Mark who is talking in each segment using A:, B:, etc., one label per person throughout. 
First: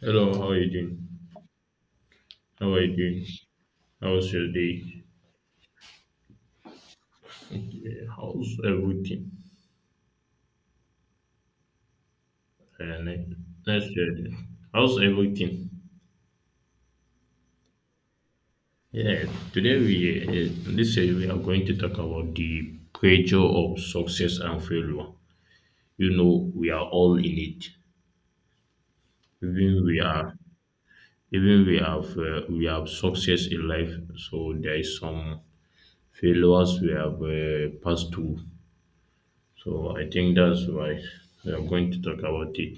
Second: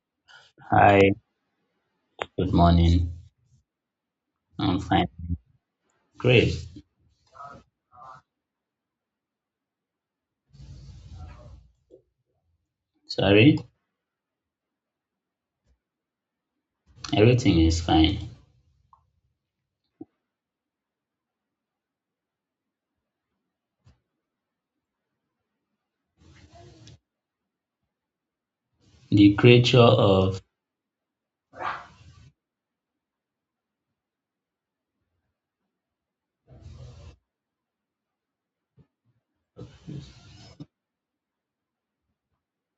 A: Hello, how are you doing?
B: Hi, good
A: How are you
B: morning.
A: doing? How was your
B: I'm
A: day?
B: fine. Great.
A: Okay, how's everything? Uh, let-
B: Sorry,
A: let's hear it. How's everything?
B: everything is fine.
A: Yeah, today we are going to talk about the pressure of success and failure. You know, we are all in it.
B: The creature
A: Even we are,
B: of.
A: even we have success in life. So there is some failures we have passed through. So I think that's why we are going to talk about it.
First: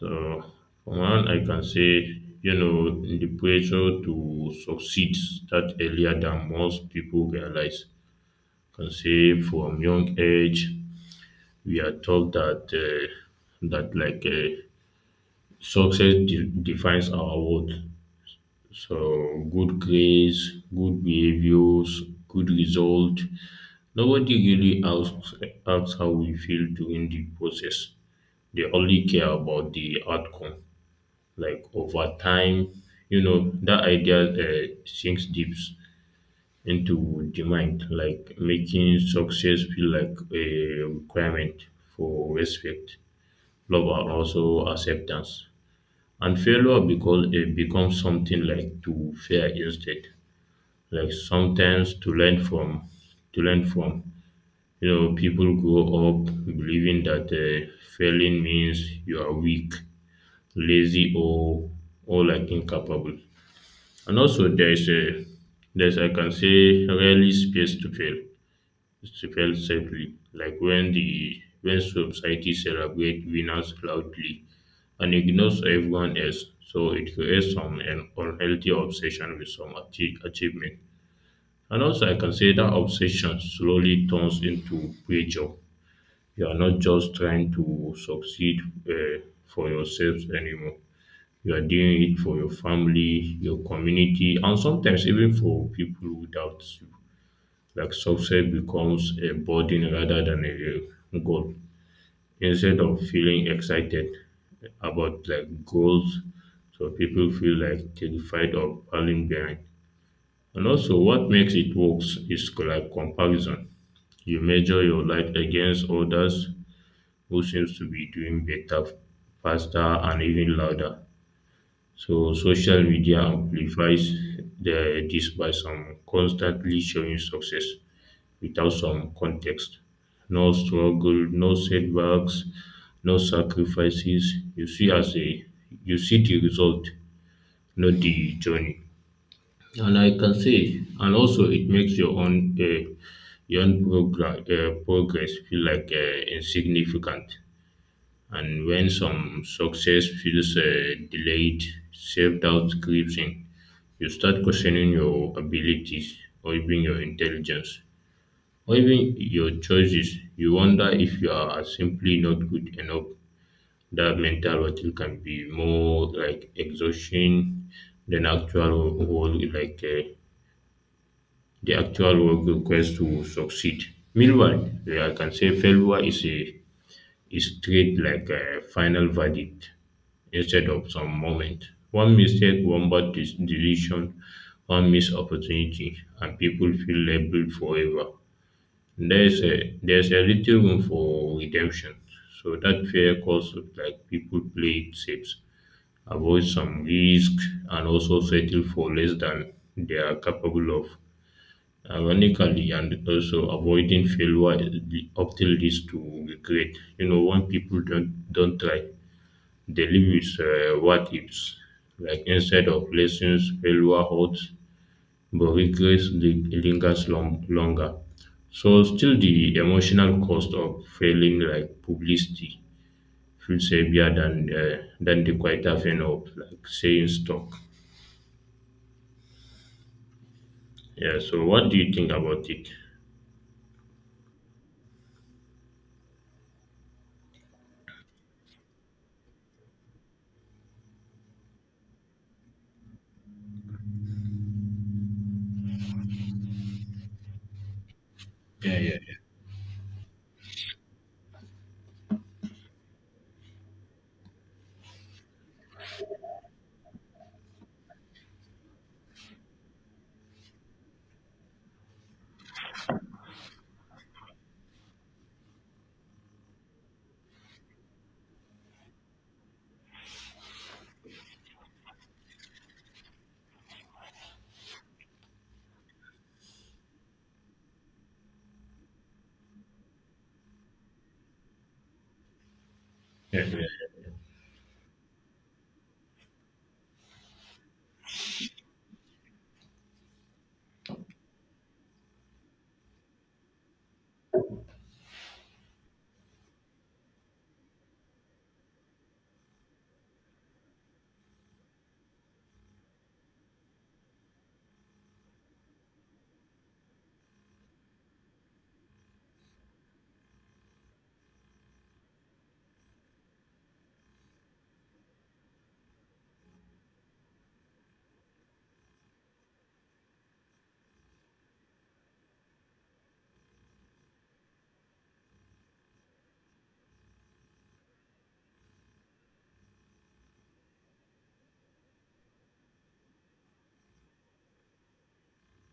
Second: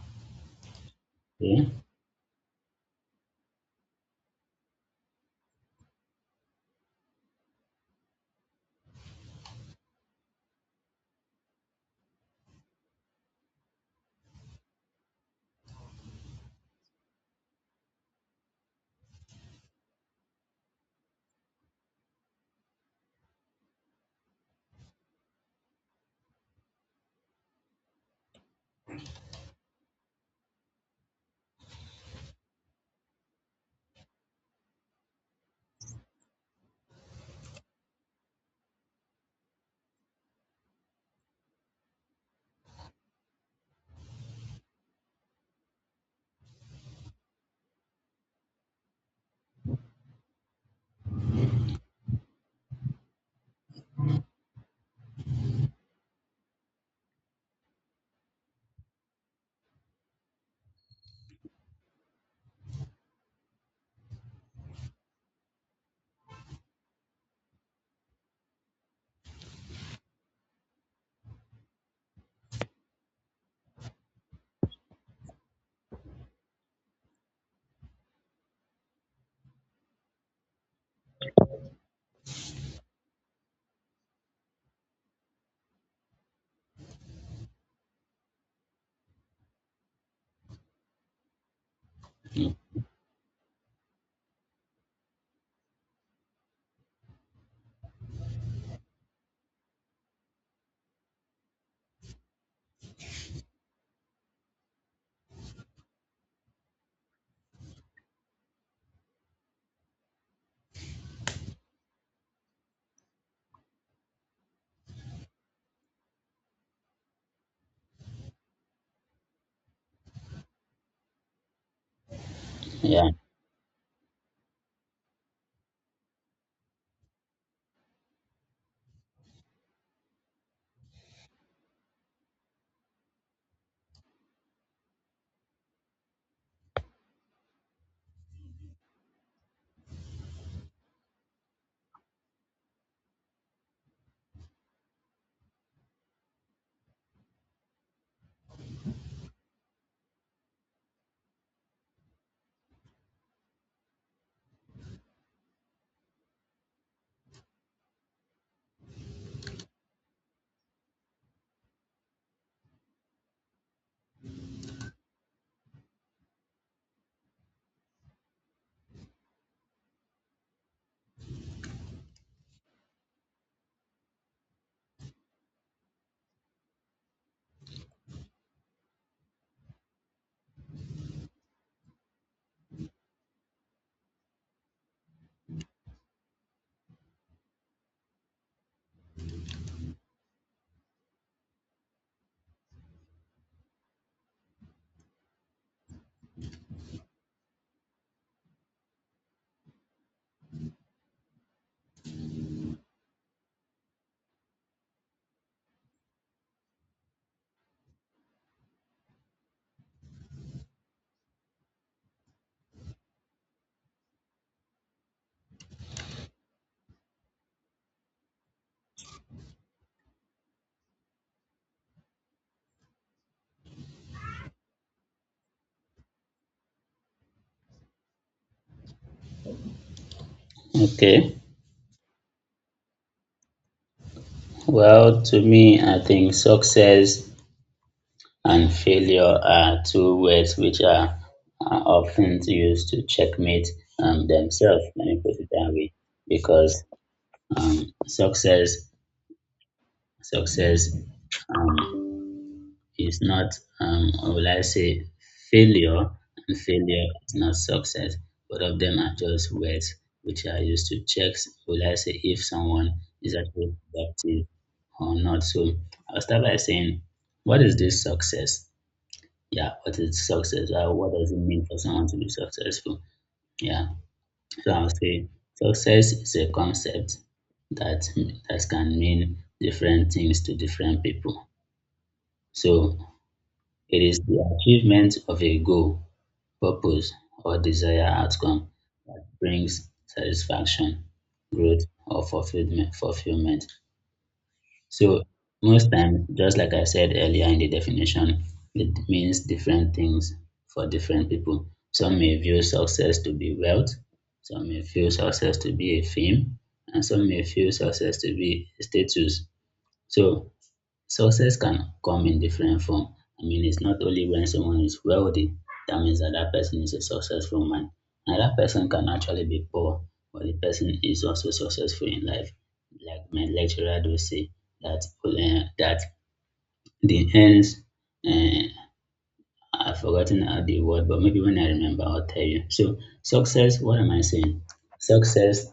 A: So, for one, I can
B: Yeah,
A: say, you know, the pressure to succeed start earlier than most people realize. I can say from young age, we are taught that success defines our worth. So, good grades, good behaviors, good result. Nobody really asks how we feel during the process. They only care about the outcome. Like over time, you know, that idea sinks deep into the mind, like making success feel like a requirement for respect, love, and also acceptance, and failure because it becomes something like to fear instead, like sometimes to learn from, to learn from you know, people grow up believing that failing means you are weak, lazy, or like incapable. And also there is a there's I can say rarely space to fail, safely. Like when the when society celebrate winners loudly and ignores everyone else. So it creates some an unhealthy obsession with some achievement. And also I can say that obsession slowly turns into pressure. You are not just trying to succeed uh, for yourselves anymore, you are doing it for your family, your community, and sometimes even for people without you. Like success becomes a burden rather than a goal. Instead of feeling excited about like goals, so people feel like terrified of falling behind. And also, what makes it worse is like comparison. You measure your life against others who seems to be doing better, faster, and even louder. So social
B: yeah.
A: media amplifies this by some constantly showing success without some context. No struggle, no setbacks, no sacrifices. You see the result, not the journey. And I can say, and also it makes your own progress feel like insignificant. And when some success feels delayed, self doubt creeps in, you start questioning your abilities, or even your intelligence, or even your choices. You wonder if you are simply not good enough. That mental battle can be more like exhaustion than actual work, like the actual work requires to succeed. Meanwhile, yeah, I can say failure is treated like a final verdict instead of some moment. One mistake, one bad decision, one missed opportunity, and people feel labeled forever. There's a little room for redemption, so that fair concept like people play it safe, avoid some risk, and also settle for less than they are capable of, ironically, and also avoiding failure often leads to regret. You know, when people don't try, they live with what ifs. Like instead of lessons, failure hurts, but regrets lingers longer. So still, the emotional cost of failing, like publicity, feels heavier than the quieter pain of like saying stuck. Yeah.
B: Okay.
A: So what do you think about it?
B: Well, to me, I think success and failure are two words which are often used to checkmate themselves. Let me put it that way. Because success. Success is not, or will I say, failure, and failure is not success. Both of them are just words which are used to check, will I say, if someone is actually productive or not. So I'll start by saying, what is this success? Yeah, what is success? What does it mean for someone to be successful? Yeah, so I'll say success is a concept that that can mean different things to different people. So
A: Yeah.
B: it is the achievement of a goal, purpose, or desired outcome that brings satisfaction, growth, or fulfillment. Fulfillment. So most times, just like I said earlier in the definition, it means different things for different people. Some may view success to be wealth, some may feel success to be a fame, and some may feel success to be a status. So success can come in different form. I mean, it's not only when someone is wealthy, that means that that person is a successful man. And that person can actually be poor, but the person is also successful in life. Like my lecturer do say that the ends. Uh, I've forgotten how the word, but maybe when I remember, I'll tell you. So, success. What am I saying? Success.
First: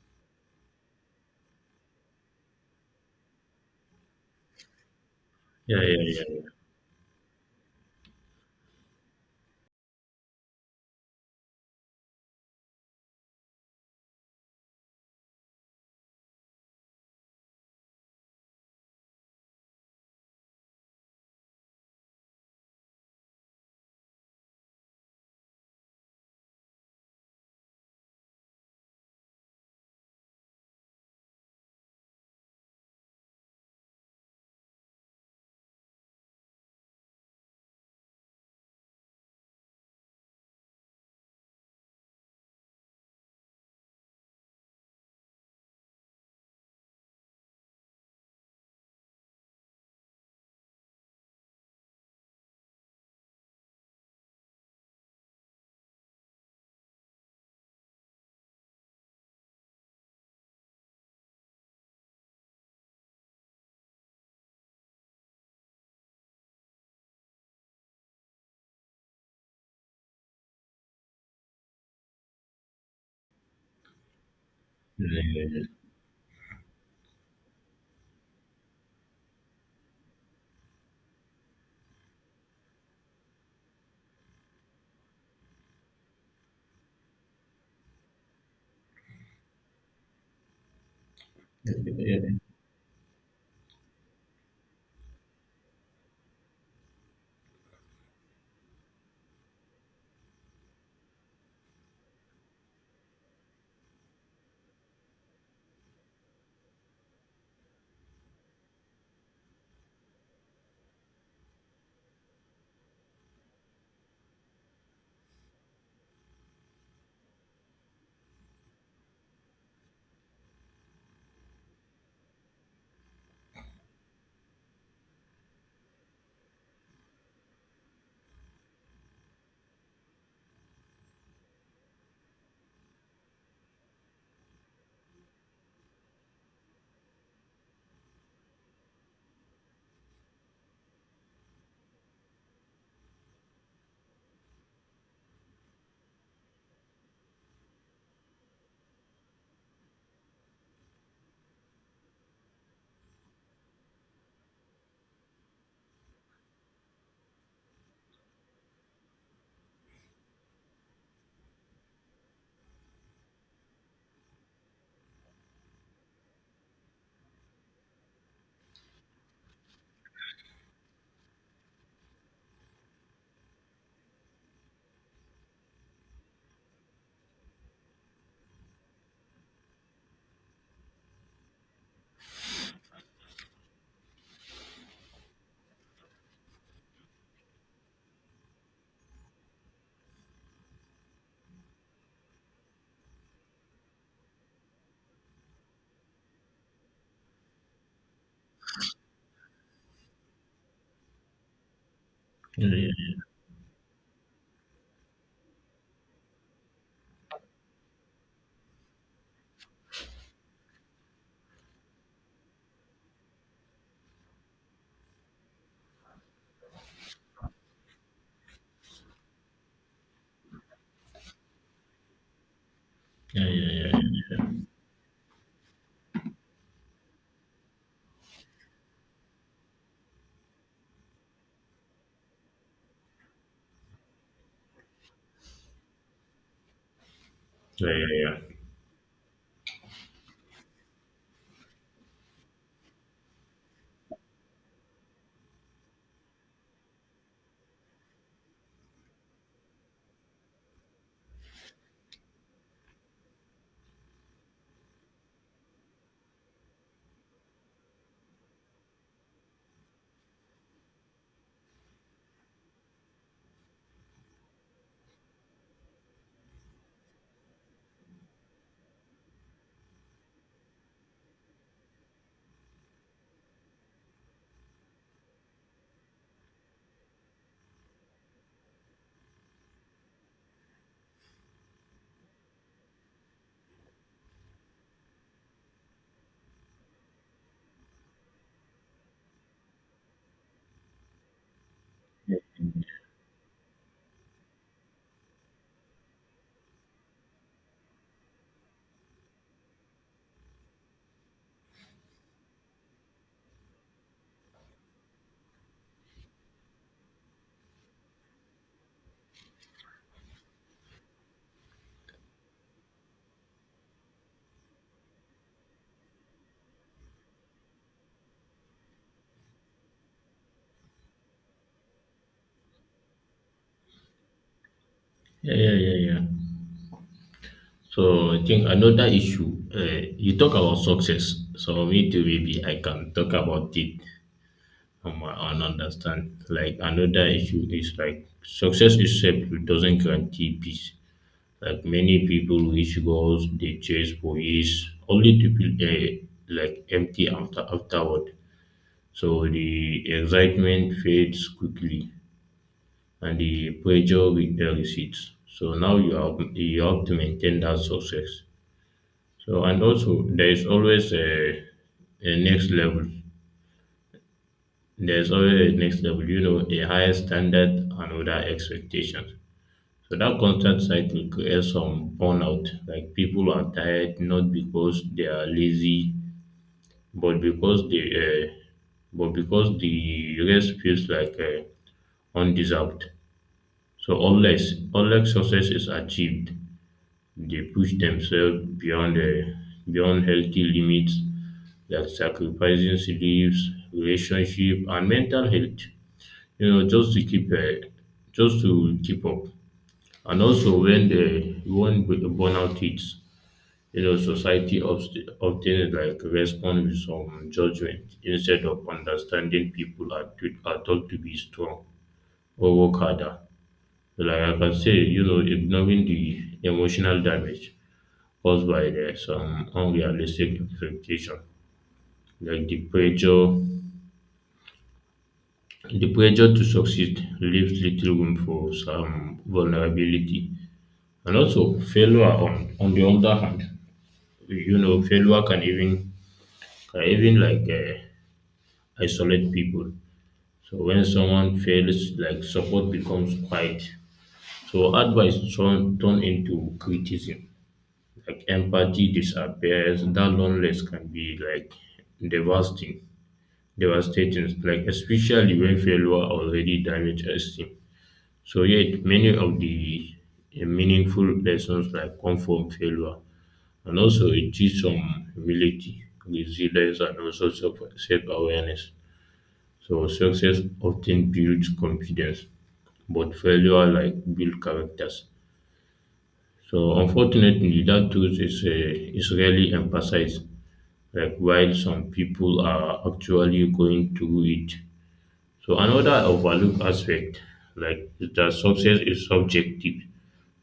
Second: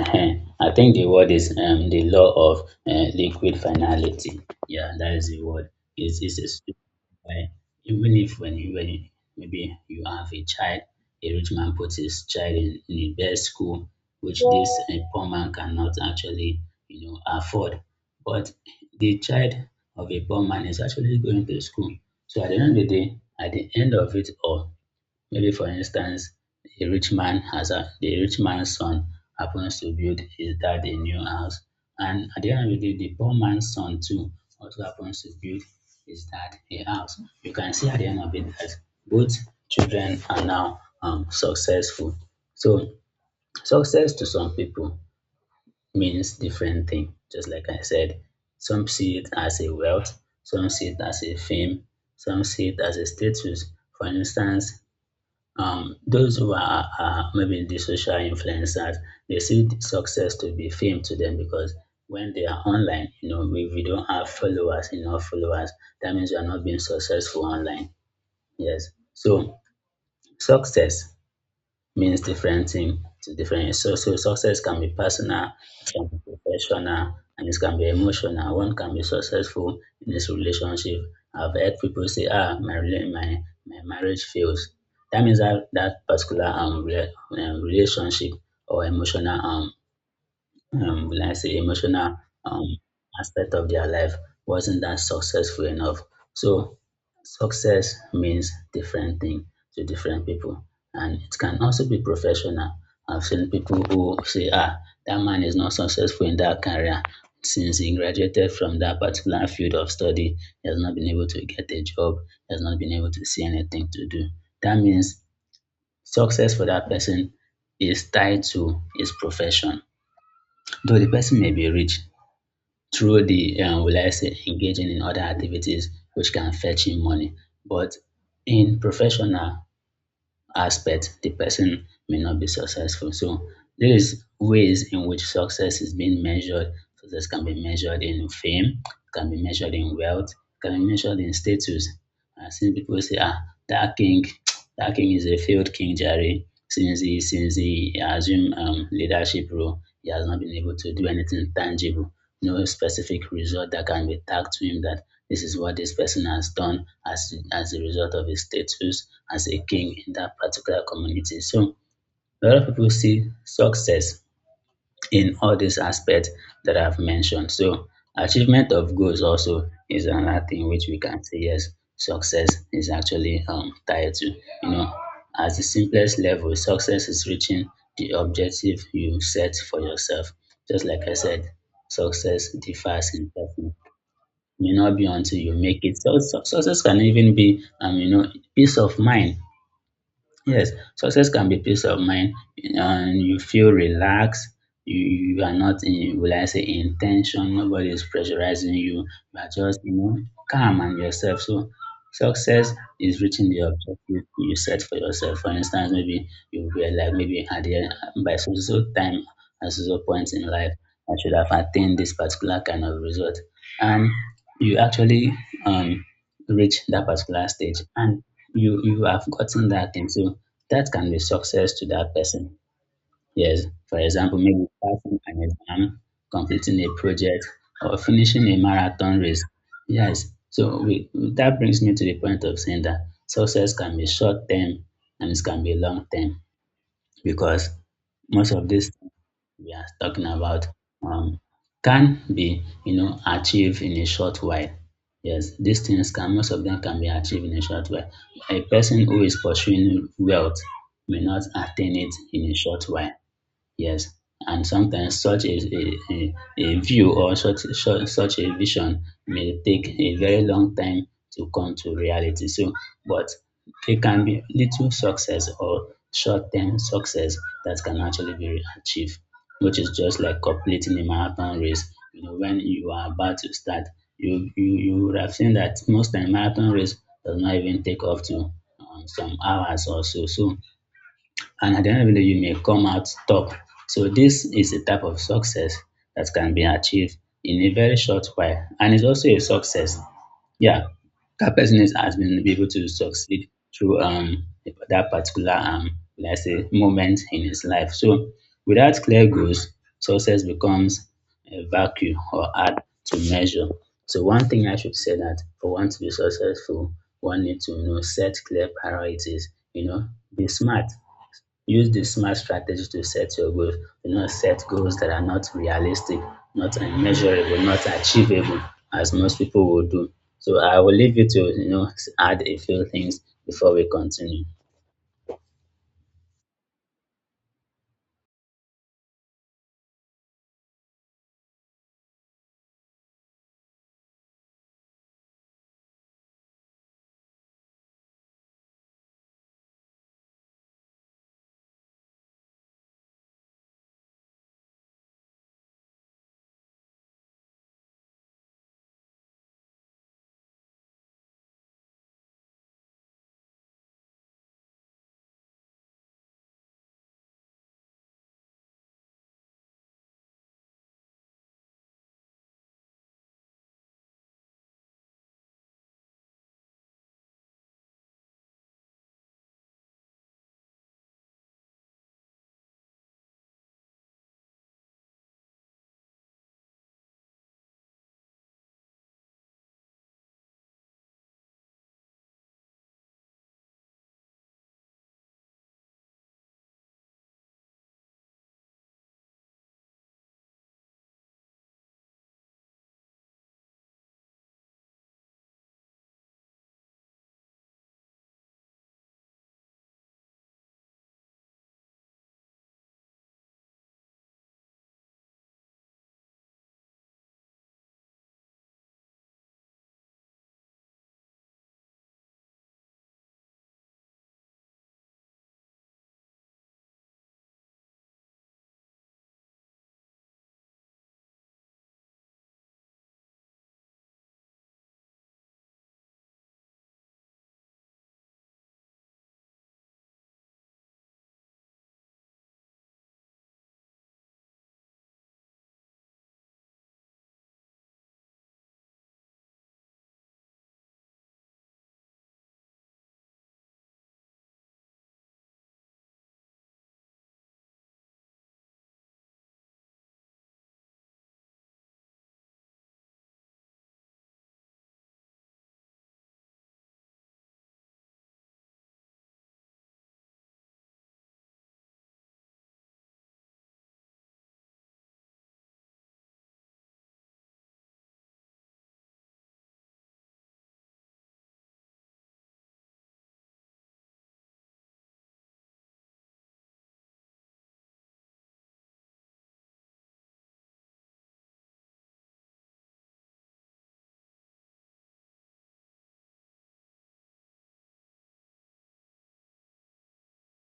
B: Ehen, I think the word is the law of liquid finality. Yeah, that is the word.
A: Yeah. Yeah.
B: It's
A: Yeah.
B: a stupid way. Even if when you maybe you have a child, a rich man puts his child in the best school, which this poor man cannot actually you know afford. But the child of a poor man is actually going to school. So at the end of the day, at the end of it all, maybe for instance, a rich man has a the rich man's son happens to build his dad a new house, and at the end of the day, the poor man's son too also happens to build his dad a house. You can see at the end of it that both children are now successful. So success to some people means different thing. Just like I said, some see it as a wealth, some see it as a fame, some see it as a status. For instance, those who are maybe the social influencers, they see the success to be fame to them because when they are online, you know, if we don't have followers, enough followers, that means you are not being successful online. Yes. So success means different thing to different. So success can be
A: Yeah.
B: personal,
A: Yeah,
B: it can be professional, and it can be emotional. One can be successful in his relationship. I've heard people say, "Ah, my rela- my marriage fails." That means that that particular relationship or emotional will I say, emotional um, aspect of their life wasn't that successful enough. So success means different thing to different people, and it can also be professional. I've seen people who say, "Ah, that man is not successful in that career since he graduated from that particular field of study. He has not been able to get a job. He has not been able to see anything to do." That means success for that person is tied to his profession though the person may be rich through the will I say engaging in other activities which can fetch him money. But in professional aspect, the person may not be successful. So there is ways in which success is being measured. Success can be measured in fame, can be measured in wealth, can be measured in status. I've seen people say, ah, that king, that king is a failed king, Jerry. Since he assumed leadership role, he has not been able to do anything tangible. No specific result that can be tagged to him that this is what this person has done as a result of his status as a king in that particular community. So a lot of people see success in all these aspects that I've mentioned. So achievement of goals also is another thing which we can say yes, success is actually tied to you know at the simplest level, success is reaching the objective you set for yourself. Just like I said, success differs in person. May not be until you make it. So, success can even be, you know, peace of mind. Yes, success can be peace of mind, and you feel relaxed. You, you are not in, will I say, in tension. Nobody is pressurizing you. You are just, you know, calm and yourself. So,
A: yeah,
B: success
A: yeah.
B: is reaching the objective you set for yourself. For instance, maybe you realize, maybe at the end, by so so time, at so so point in life, I should have attained this particular kind of result, and you actually um reach that particular stage, and you have gotten that thing. So that can be success to that person. Yes, for example, maybe passing an exam, completing a project, or finishing a marathon race. Yes, so we, that brings me to the point of saying that success can be short term and it can be long term because
A: Yeah, yeah,
B: most
A: yeah,
B: of these we are talking about um, can be you know achieved in a short while. Yes, these things can most of them can be achieved in a short while. A person who is pursuing wealth may not attain it in a short while. Yes, and sometimes such a view or such a vision may take a very long time to come to reality. So, but it can be little success or short term success that can actually be achieved, which is just like completing a marathon race. You know, when you are about to start, you would have seen that most time marathon race does not even take up to some hours or so. So, and at the end of the day, you may come out top. So this is a type of success that can be achieved in a very short while, and it's also a success. Yeah, that person is, has been able to succeed through that particular let's say moment in his life. So without clear goals, success becomes a vacuum or hard to measure. So one thing I should say that for one to be successful, one needs to you know set clear priorities. You know, be smart. Use the smart strategy to set your goals. Do not set goals that are not realistic, not measurable, not achievable, as most people will do. So I will leave you to you know add a few things before we continue.
A: yeah, yeah, yeah. Yeah. So I think another issue. You talk about success, so me too. Maybe I can talk about it on my own understand. Like another issue is like success itself doesn't guarantee peace. Like many people reach goals they chase for years, only to feel like empty afterward. So the excitement fades quickly and the pressure recedes. So now you have to maintain that success. So and also there is always a next level. There is always a next level. You know, a higher standard and other expectations. So that constant cycle creates some burnout. Like people are tired not because they are lazy, but because they but because the rest feels like undeserved. So unless success is achieved. They push themselves beyond healthy limits, like sacrificing sleeps, relationship, and mental health. You know, just to keep up. And also when burnout hits, you know, society often like respond with some judgment instead of understanding, people are, are taught to be strong or work harder. Like I can say, you know, ignoring the emotional damage caused by some unrealistic expectation, like the pressure to succeed leaves little room for some vulnerability, and also failure on the other hand, you know, failure can even can even like um isolate people. So when someone fails, like support becomes quiet, so advice turn into criticism, like empathy disappears, that loneliness can be like devastating, like especially when failure already damaged esteem. So yet many of the meaningful lessons like come from failure, and also it teaches some humility, resilience, and also self awareness. So success often builds confidence, but failure like build characters. So unfortunately, that truth is rarely emphasized. Like while some people are actually going through it. So another overlooked aspect, like is that success is subjective,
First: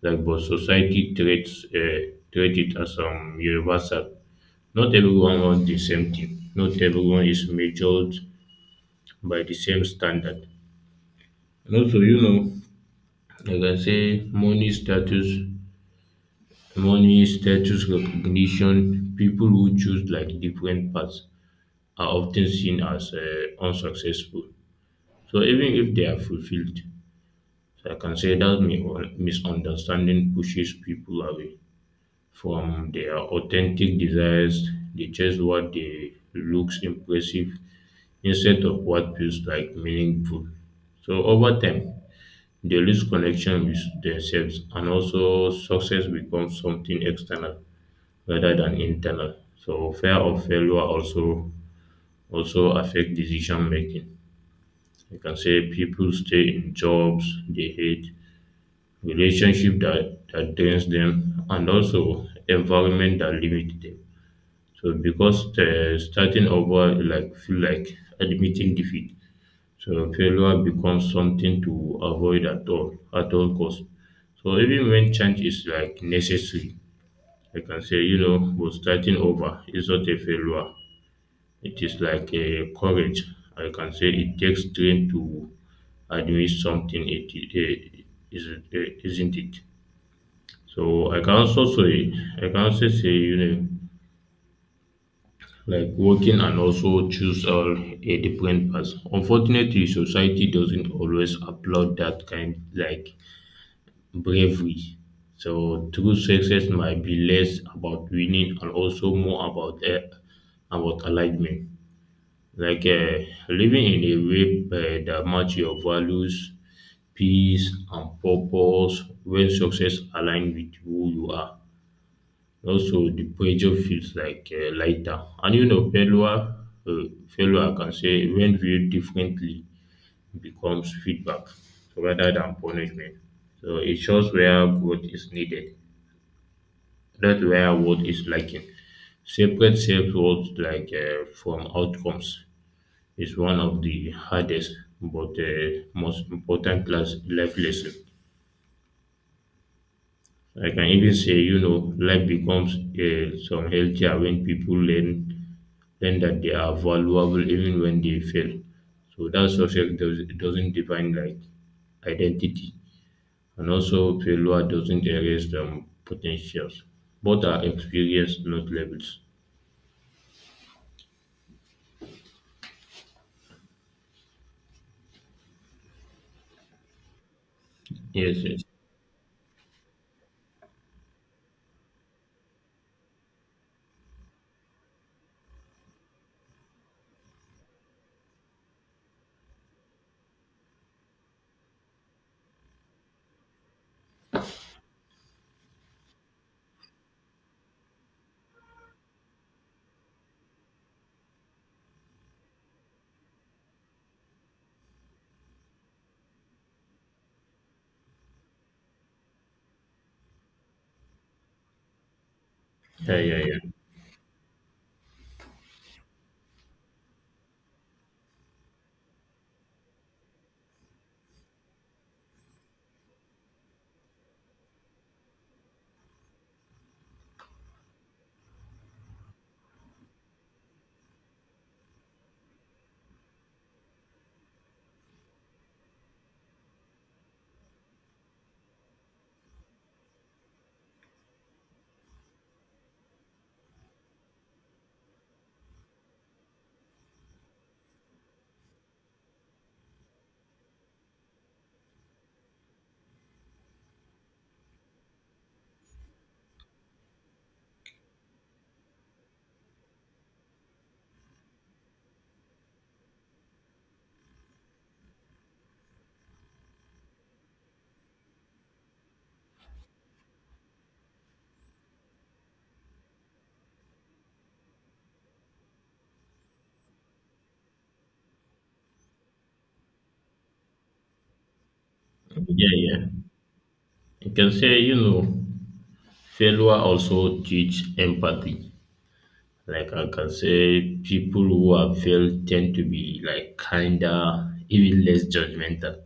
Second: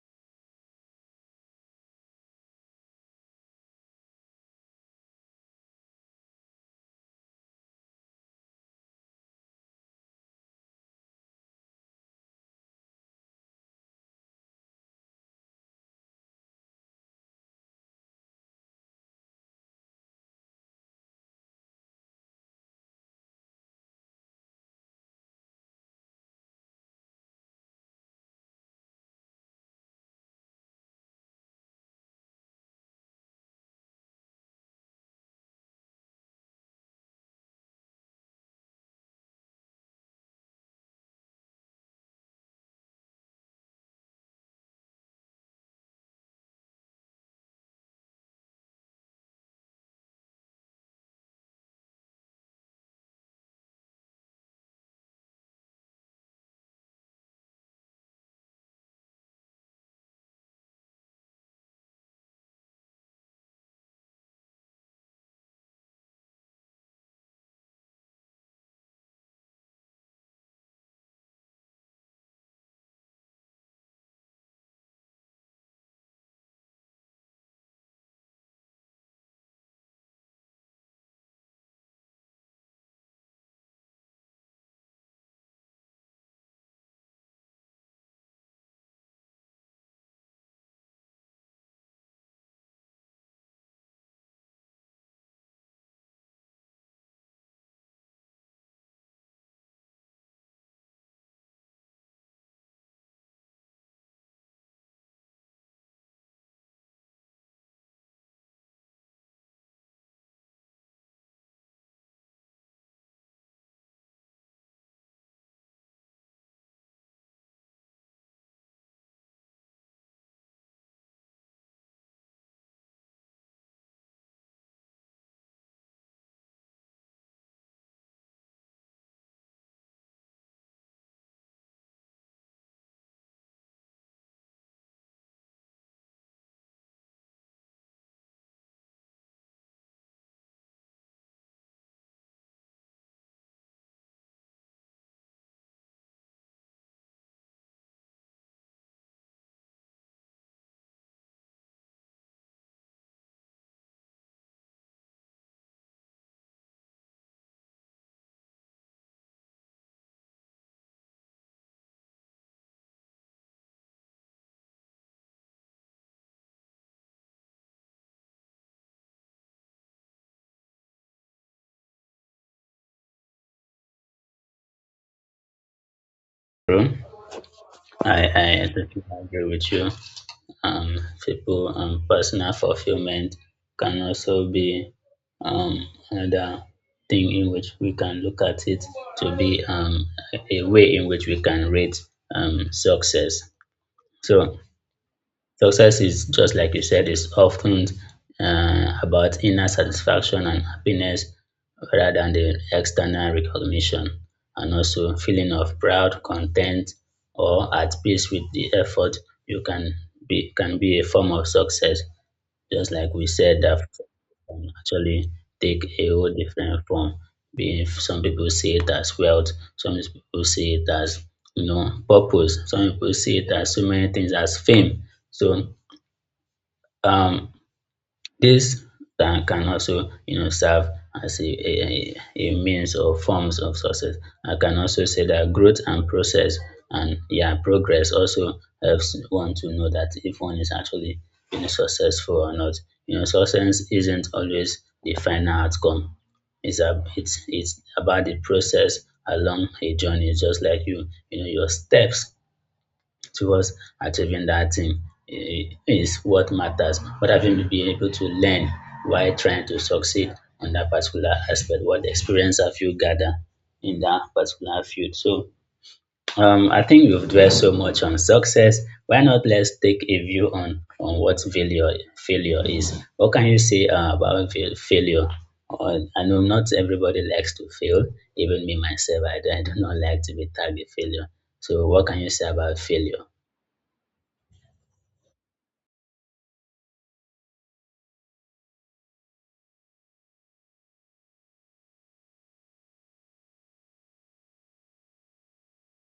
A: like but society treat it as universal. Not everyone wants the same thing. Not everyone is measured by the same standard. And also, you know, like I say, money status recognition. People who choose like different paths are often seen as unsuccessful. So even if they are fulfilled, so I consider misunderstanding pushes people away from their authentic desires. They chase what they looks impressive instead of what feels like meaningful. So over time, they lose connection with themselves, and also success becomes something external rather than internal. So fear of failure also affect decision making. You can say people stay in jobs they hate, relationship that drains them, and also environment that limit them. So because starting over like feel like admitting defeat. So failure becomes something to avoid at all costs. So even when change is like necessary, I can say you know, but starting over is not a failure. It is like a courage. I can say it takes strength to admit something. It isn't it. So I can also say you know like working and also choose all a different path. Unfortunately, society doesn't always applaud that kind like bravery. So true success might be less about winning and also more about alignment. Like uh, Living in a way that match your values, peace, and purpose, when success align with who you are. Also, the pressure feels lighter. And you know, uh, failure, I can say, when viewed differently, becomes feedback rather than punishment. So it shows where growth is needed, not where worth is lacking. Separate self worth from outcomes is one of the hardest but most important class life lesson. I can even say, you know, life becomes some healthier when people learn that they are valuable even when they fail. So that success doesn't define like identity, and also failure doesn't erase potentials. Both are experience, not labels.
B: True. I,
A: Yes, yes.
B: I totally agree with you. Um, people, personal fulfillment can also be um, another thing in which we can look at it to be a way in which we can rate success. So success is just like you said, is often about inner satisfaction and happiness rather than the external recognition, and also feeling of proud, content, or at peace with the effort. You can be a form of success, just like
A: Yeah,
B: we
A: yeah, yeah.
B: said that can actually take a whole different form. Being some people see it as wealth, some people see it as you know purpose, some people see it as so many things as fame. So um this can also you know serve as a means or forms of success. I can also say that growth and process and yeah progress also helps one to know that if one is actually you know successful or not. You know success isn't always the final outcome. It's a, it's it's about the process along a journey, just like you know your steps towards achieving that thing is what matters. What have you been able to learn while trying to succeed on that particular aspect? What experience have you gathered in that particular field? So I think we've dwelt so much on success. Why not let's take a view on what failure is? What can you say about failure? Or, I know not everybody likes to fail. Even me myself, I do not like to be tagged a failure. So what can you say
A: Yeah,
B: about
A: yeah.
B: failure?
A: You can say, you know, failure also teach empathy. Like I can say people who have failed tend to be like kinder, even less judgmental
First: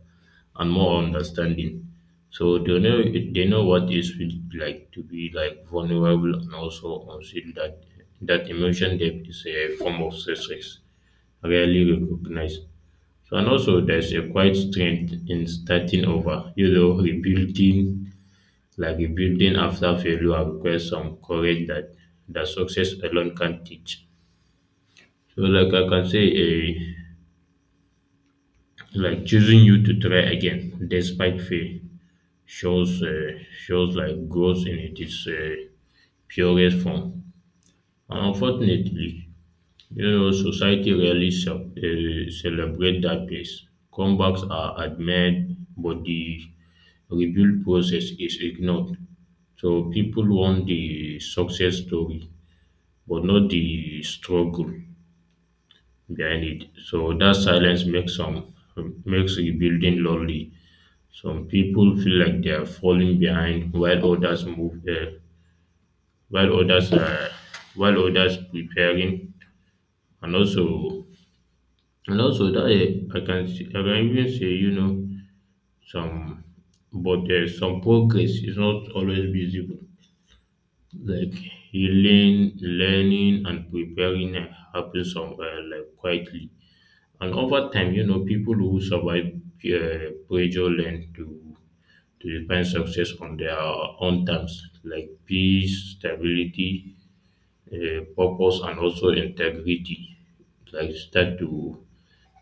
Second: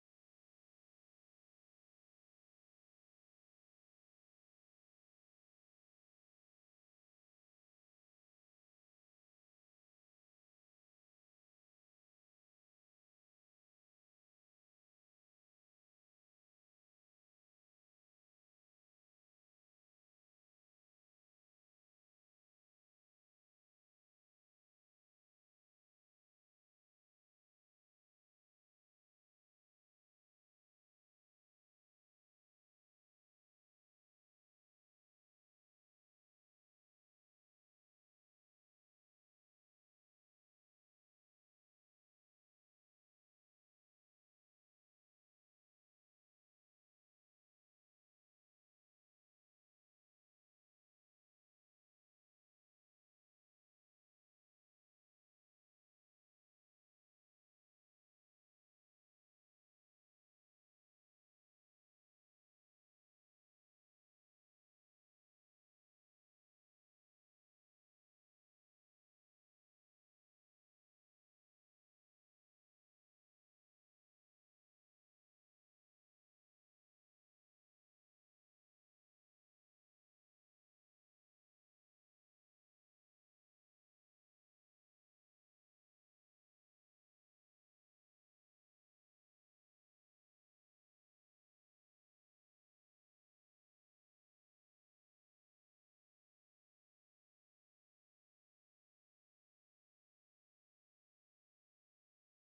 A: and more understanding. So they know what it's like to be like vulnerable and also consider that that emotion depth is a form of success, rarely recognized. So and also there's a quite strength in starting over, you know, rebuilding like rebuilding after failure requires some courage that success alone can not teach. So like I can say, like choosing you to try again despite fail shows uh, shows like growth in its purest form. And unfortunately, you know, society rarely celebrate that pace. Comebacks are admired, but the rebuild process is ignored. So people want the success story, but not the struggle behind it. So that silence makes some makes rebuilding lonely. Some people feel like they are falling behind, while while while others preparing, and also and also that I can even say you know some, but there's some progress is not always visible. Like healing, learning, and preparing happens somewhere like quietly. And over time, you know, people who survive pressure learn to define success on their own terms, like peace, stability, purpose, and also integrity. Like start to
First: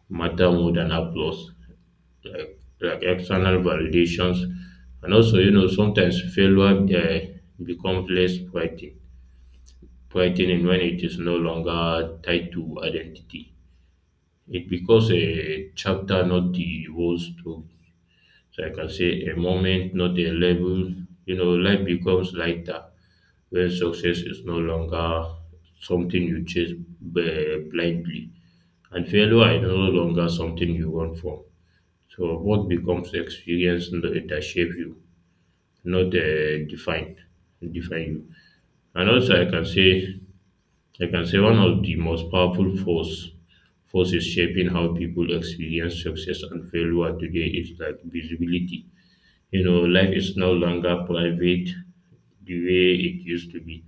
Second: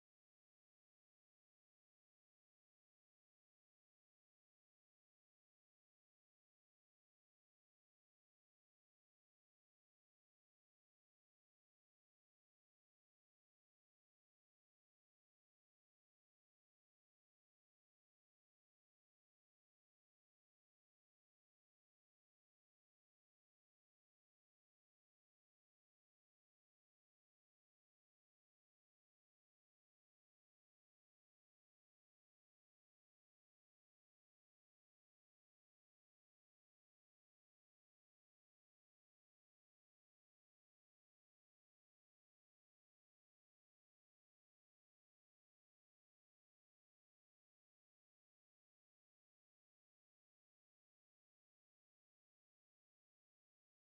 A: matter more than applause, like external validations, and also sometimes failure becomes less frightening when it is no longer tied to identity. It becomes a chapter, not the whole story. So I can say a moment, not a level. You know, life becomes lighter when success is no longer something you chase blindly, and failure is no longer something you run from. So both becomes experience that shape you, not define you. And also, I can say one of the most powerful forces shaping how people experience success and failure today is like visibility, you know, life is no longer private the way it used to be.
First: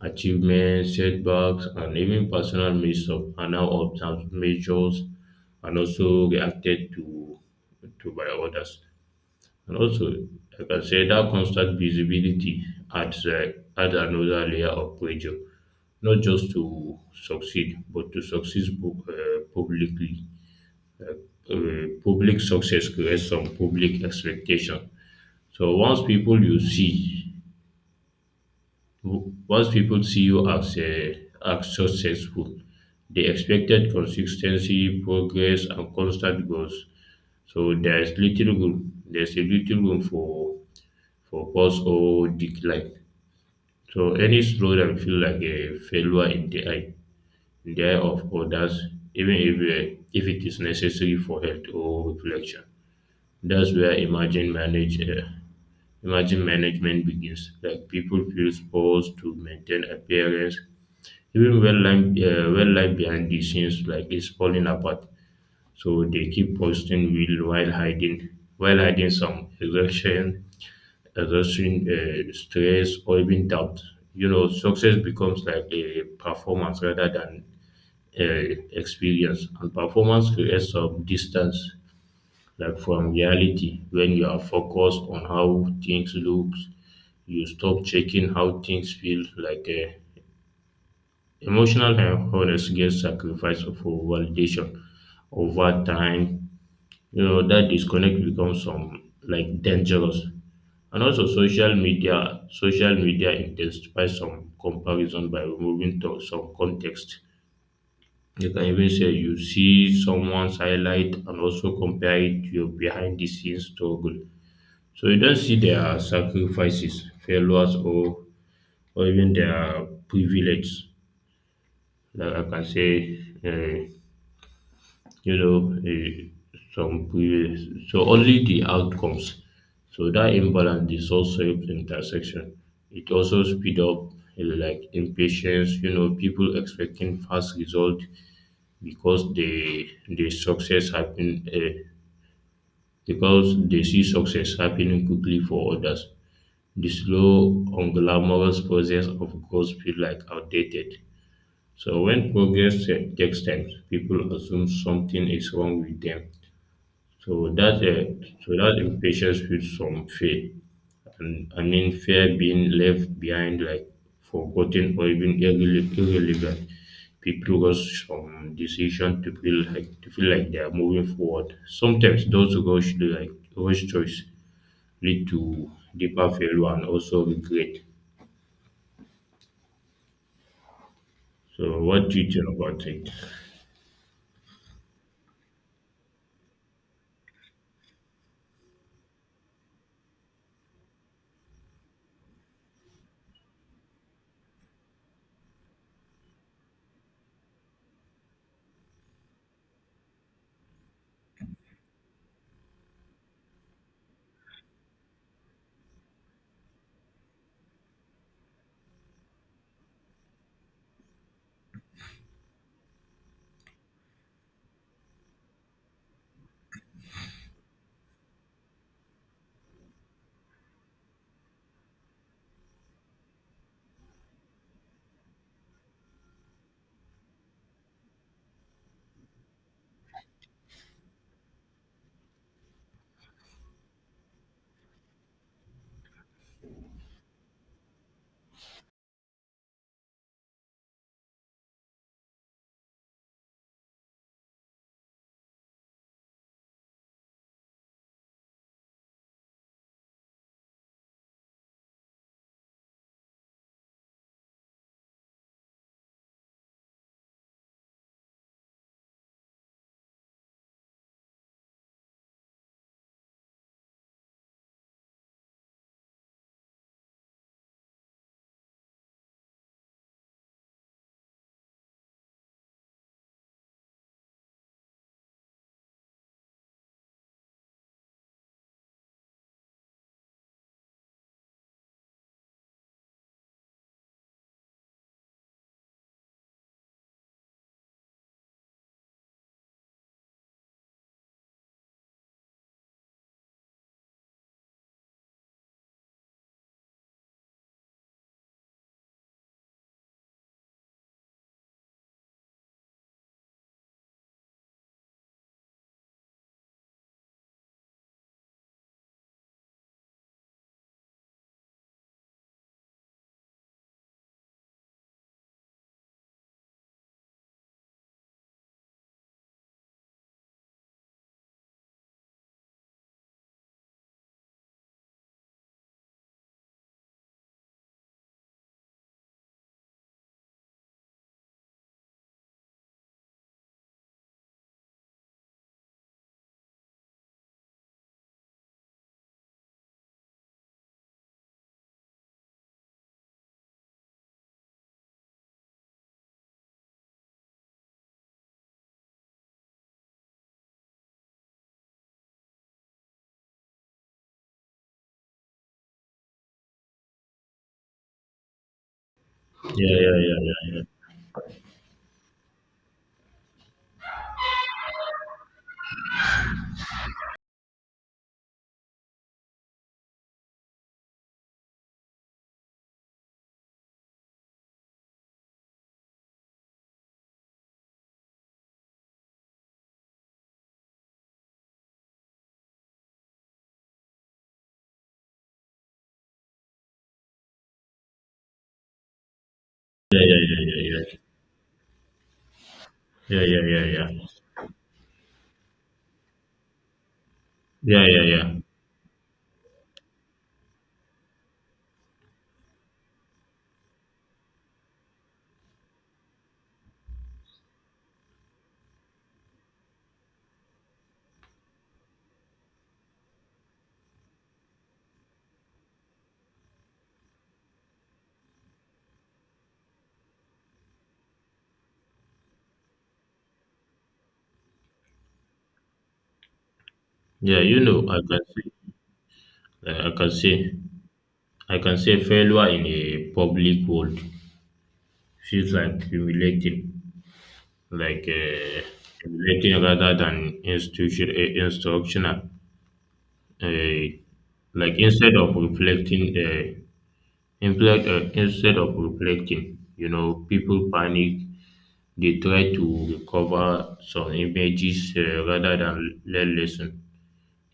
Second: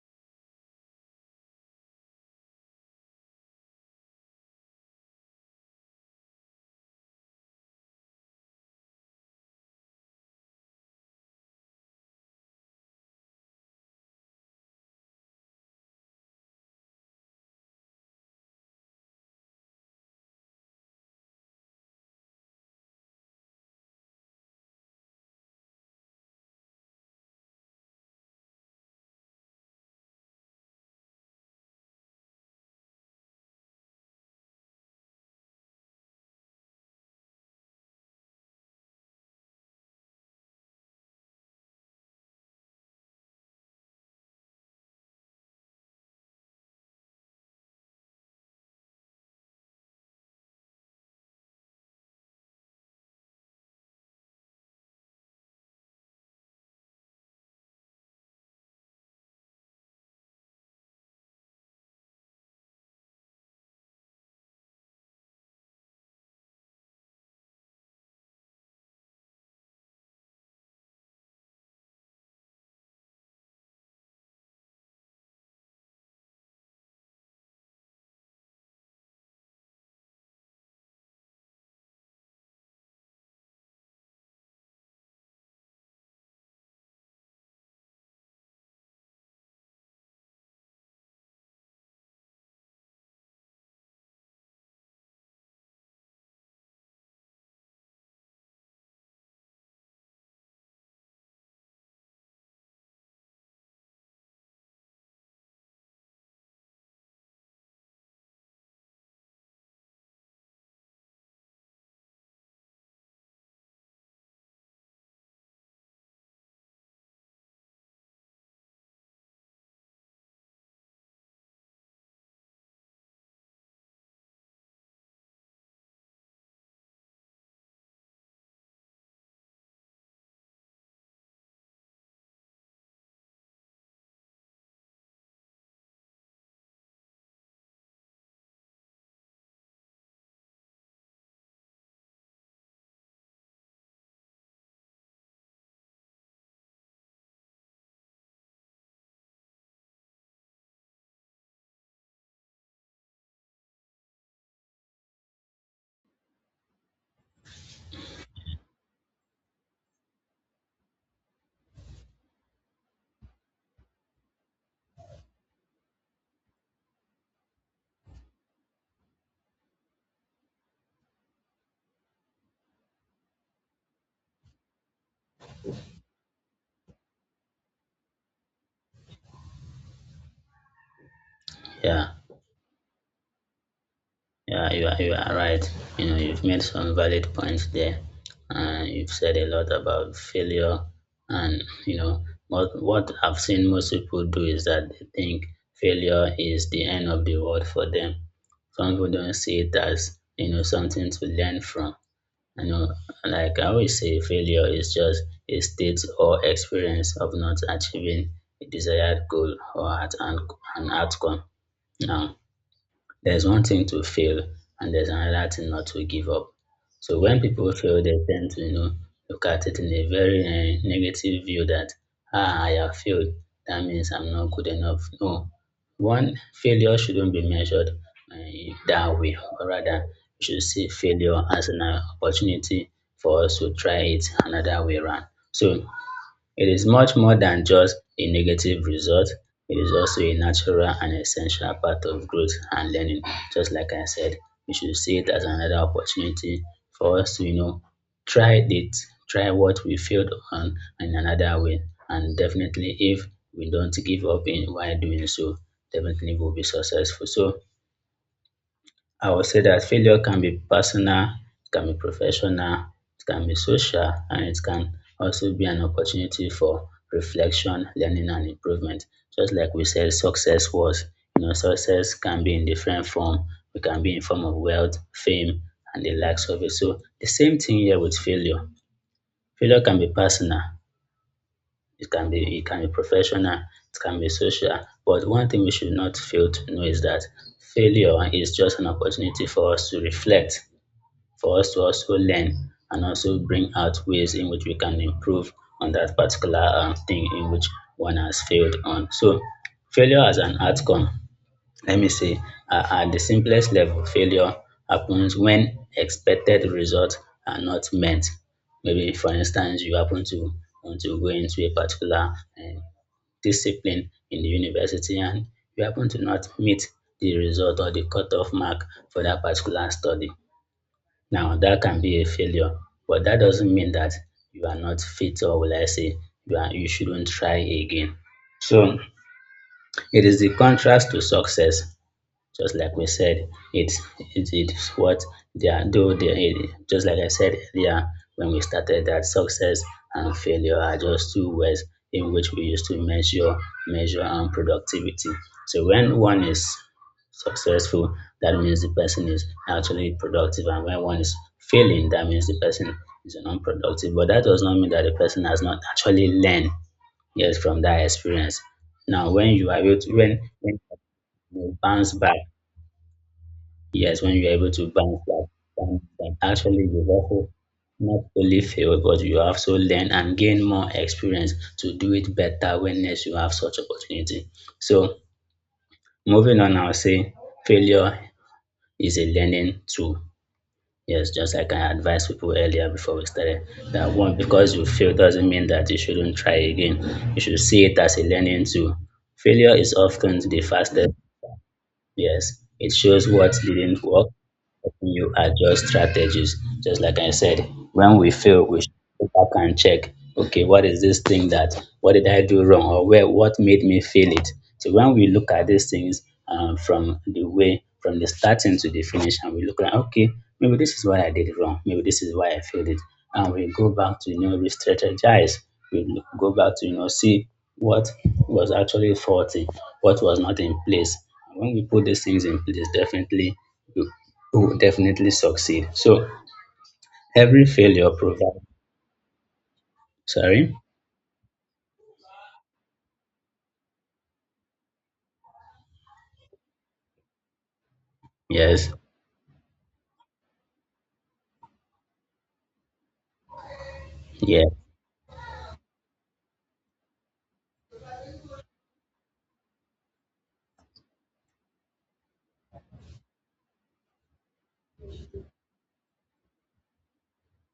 A: Achievements, setbacks, and even personal missteps are now observed, measures and also reacted to by others. And also, like I can say that constant visibility adds, uh, adds another layer of pressure, not just to succeed, but to succeed publicly. Uh, Public success creates some public expectation, so once people see you as a as successful, they expected consistency, progress, and constant growth. There's a little room for pause or decline. So any slowdown feel like a failure in the eye of others, even if it is necessary for health or reflection. That's where imagine manage. Imagine management begins, like people feel forced to maintain appearance, even when life, behind the scenes like is falling apart. So they keep posting will while hiding some exhaustion, stress, or even doubt. You know, success becomes like a performance rather than experience, and performance creates some distance like from reality. When you are focused on how things look, you stop checking how things feel, like emotional and honest get sacrificed for validation. Over time, you know that disconnect becomes some like dangerous. And also, social media intensifies some comparison by removing to some context. You can even say you see someone's highlight and also compare it to your behind the scenes struggle, so you don't see their sacrifices, failures, or even their privilege. Like I can say, uh, you know, some privilege. So only the outcomes. So that imbalance is also intersection. It also speed up, like impatience. You know, people expecting fast result because they the success happen because they see success happening quickly for others. The slow, unglamorous process of growth feel like outdated. So when progress takes time, people assume something is wrong with them. So that uh, so that impatience feeds some fear, and I mean fear being left behind, like forgotten or even irrelevant. People rush from decision to feel like they are moving forward. Sometimes those rush like rush choice lead to deeper failure and also regret. So what
B: Yeah.
A: do you think about it?
B: Yeah, you are right. You know, you've made some valid points there. And, you've said a lot about failure. And, you know, what I've seen most people do is that they think failure is the end of the world for them. Some people don't see it as, something to learn from. You know, like I always say, failure is just a state or experience of not achieving a desired goal or an outcome. Now, there's one thing to fail, and there's another thing not to give up. So when people fail, they tend to look at it in a very negative view that ah, I have failed. That means I'm not good enough. No, one failure shouldn't be measured that way. Or rather, we should see failure as an opportunity for us to try it another way around. So it is much more than just a negative result. It is also a natural and essential part of growth and learning. Just like I said, we should see it as another opportunity for us to, try it, try what we failed on in another way. And definitely, if we don't give up in while doing so, definitely we'll be successful. So I would say that failure can be personal, it can be professional, it can be social, and it can also be an opportunity for reflection, learning, and improvement. Just like we said, success was, success can be in different form. It can be in form of wealth, fame, and the likes of it. So the same thing here with failure. Failure can be personal, it can be professional, it can be social. But one thing we should not fail to know is that failure is just an opportunity for us to reflect, for us to also learn and also bring out ways in which we can improve on that particular thing in which one has failed on. So, failure as an outcome, let me say, at the simplest level, failure happens when expected results are not met. Maybe, for instance, you happen to want to go into a particular discipline in the university, and you happen to not meet the result or the cutoff mark for that particular study. Now that can be a failure, but that doesn't mean that you are not fit, or will I say you shouldn't try again. So it is the contrast to success. Just like we said, it's what they are do. They, just like I said earlier when we started, that success and failure are just two ways in which we used to measure and productivity. So when one is successful, that means the person is actually productive, and when one is failing, that means the person is unproductive. But that does not mean that the person has not actually learned, yes, from that experience. Now, when you
A: Yeah,
B: are able to
A: yeah, yeah,
B: when
A: yeah,
B: when
A: yeah,
B: you bounce back. Yes, when you're able to bounce back, and actually you've also not only failed, but you have also learn and gain more experience to do it better when next you have such opportunity. So moving on, I'll say failure is a learning tool. Yes, just like I advised people earlier before we started, that one because you fail doesn't mean that you shouldn't try again. You should see it as a learning tool. Failure is
A: yeah,
B: often
A: yeah,
B: the
A: yeah, yeah,
B: fastest.
A: yeah.
B: Yes, it shows
A: Yeah,
B: what
A: yeah, yeah,
B: didn't
A: yeah.
B: work, you adjust strategies. Just like I said,
A: Yeah,
B: when we
A: yeah, yeah.
B: fail, we should go back and check. Okay, what is this thing that? What did I do wrong, or where? What made me feel it? So when we look at these things from the way, from the starting to the finish, and we look at okay, maybe this is what I did wrong. Maybe this is why I failed it, and we go back to re-strategize. We look, go back to see what was actually faulty, what was not in place. And when we put these things in place, definitely will definitely succeed. So
A: Yeah,
B: every
A: you know,
B: failure provides.
A: say, I can see,
B: Sorry.
A: I can see. Failure in a public world feels like
B: Yes.
A: humiliating rather than instructional. Uh,
B: Yeah.
A: like instead of reflecting, uh, Instead of reflecting, you know, people panic. They try to recover some images rather than learn lesson.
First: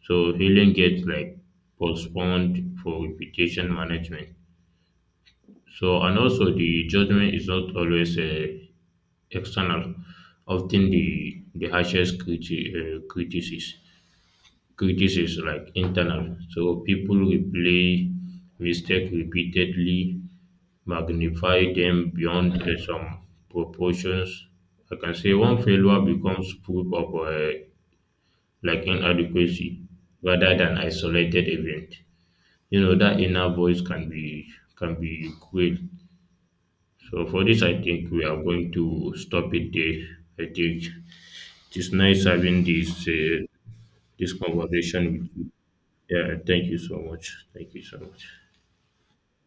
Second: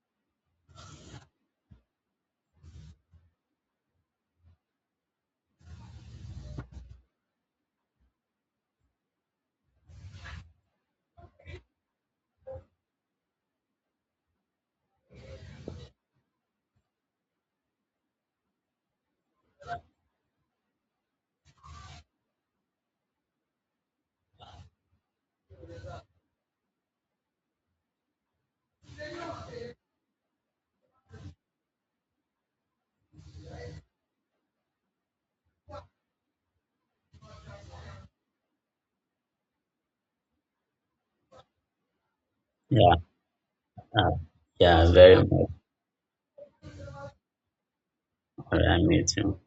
A: So healing gets like postponed for reputation management. So and also the judgment is not always external. Often the harshest uh, criticism criticism like internal. So people replay mistake repeatedly, magnify them beyond some proportions. I can say one failure becomes proof of like inadequacy rather than isolated event. You know that inner voice can be cruel. So for this, I think we are going to stop it there. I think it is nice having
B: Yeah. Uh,
A: this
B: yeah.
A: conversation
B: Very
A: with you.
B: much.
A: Yeah, thank you so much. Thank you so much.
B: All right. Me too.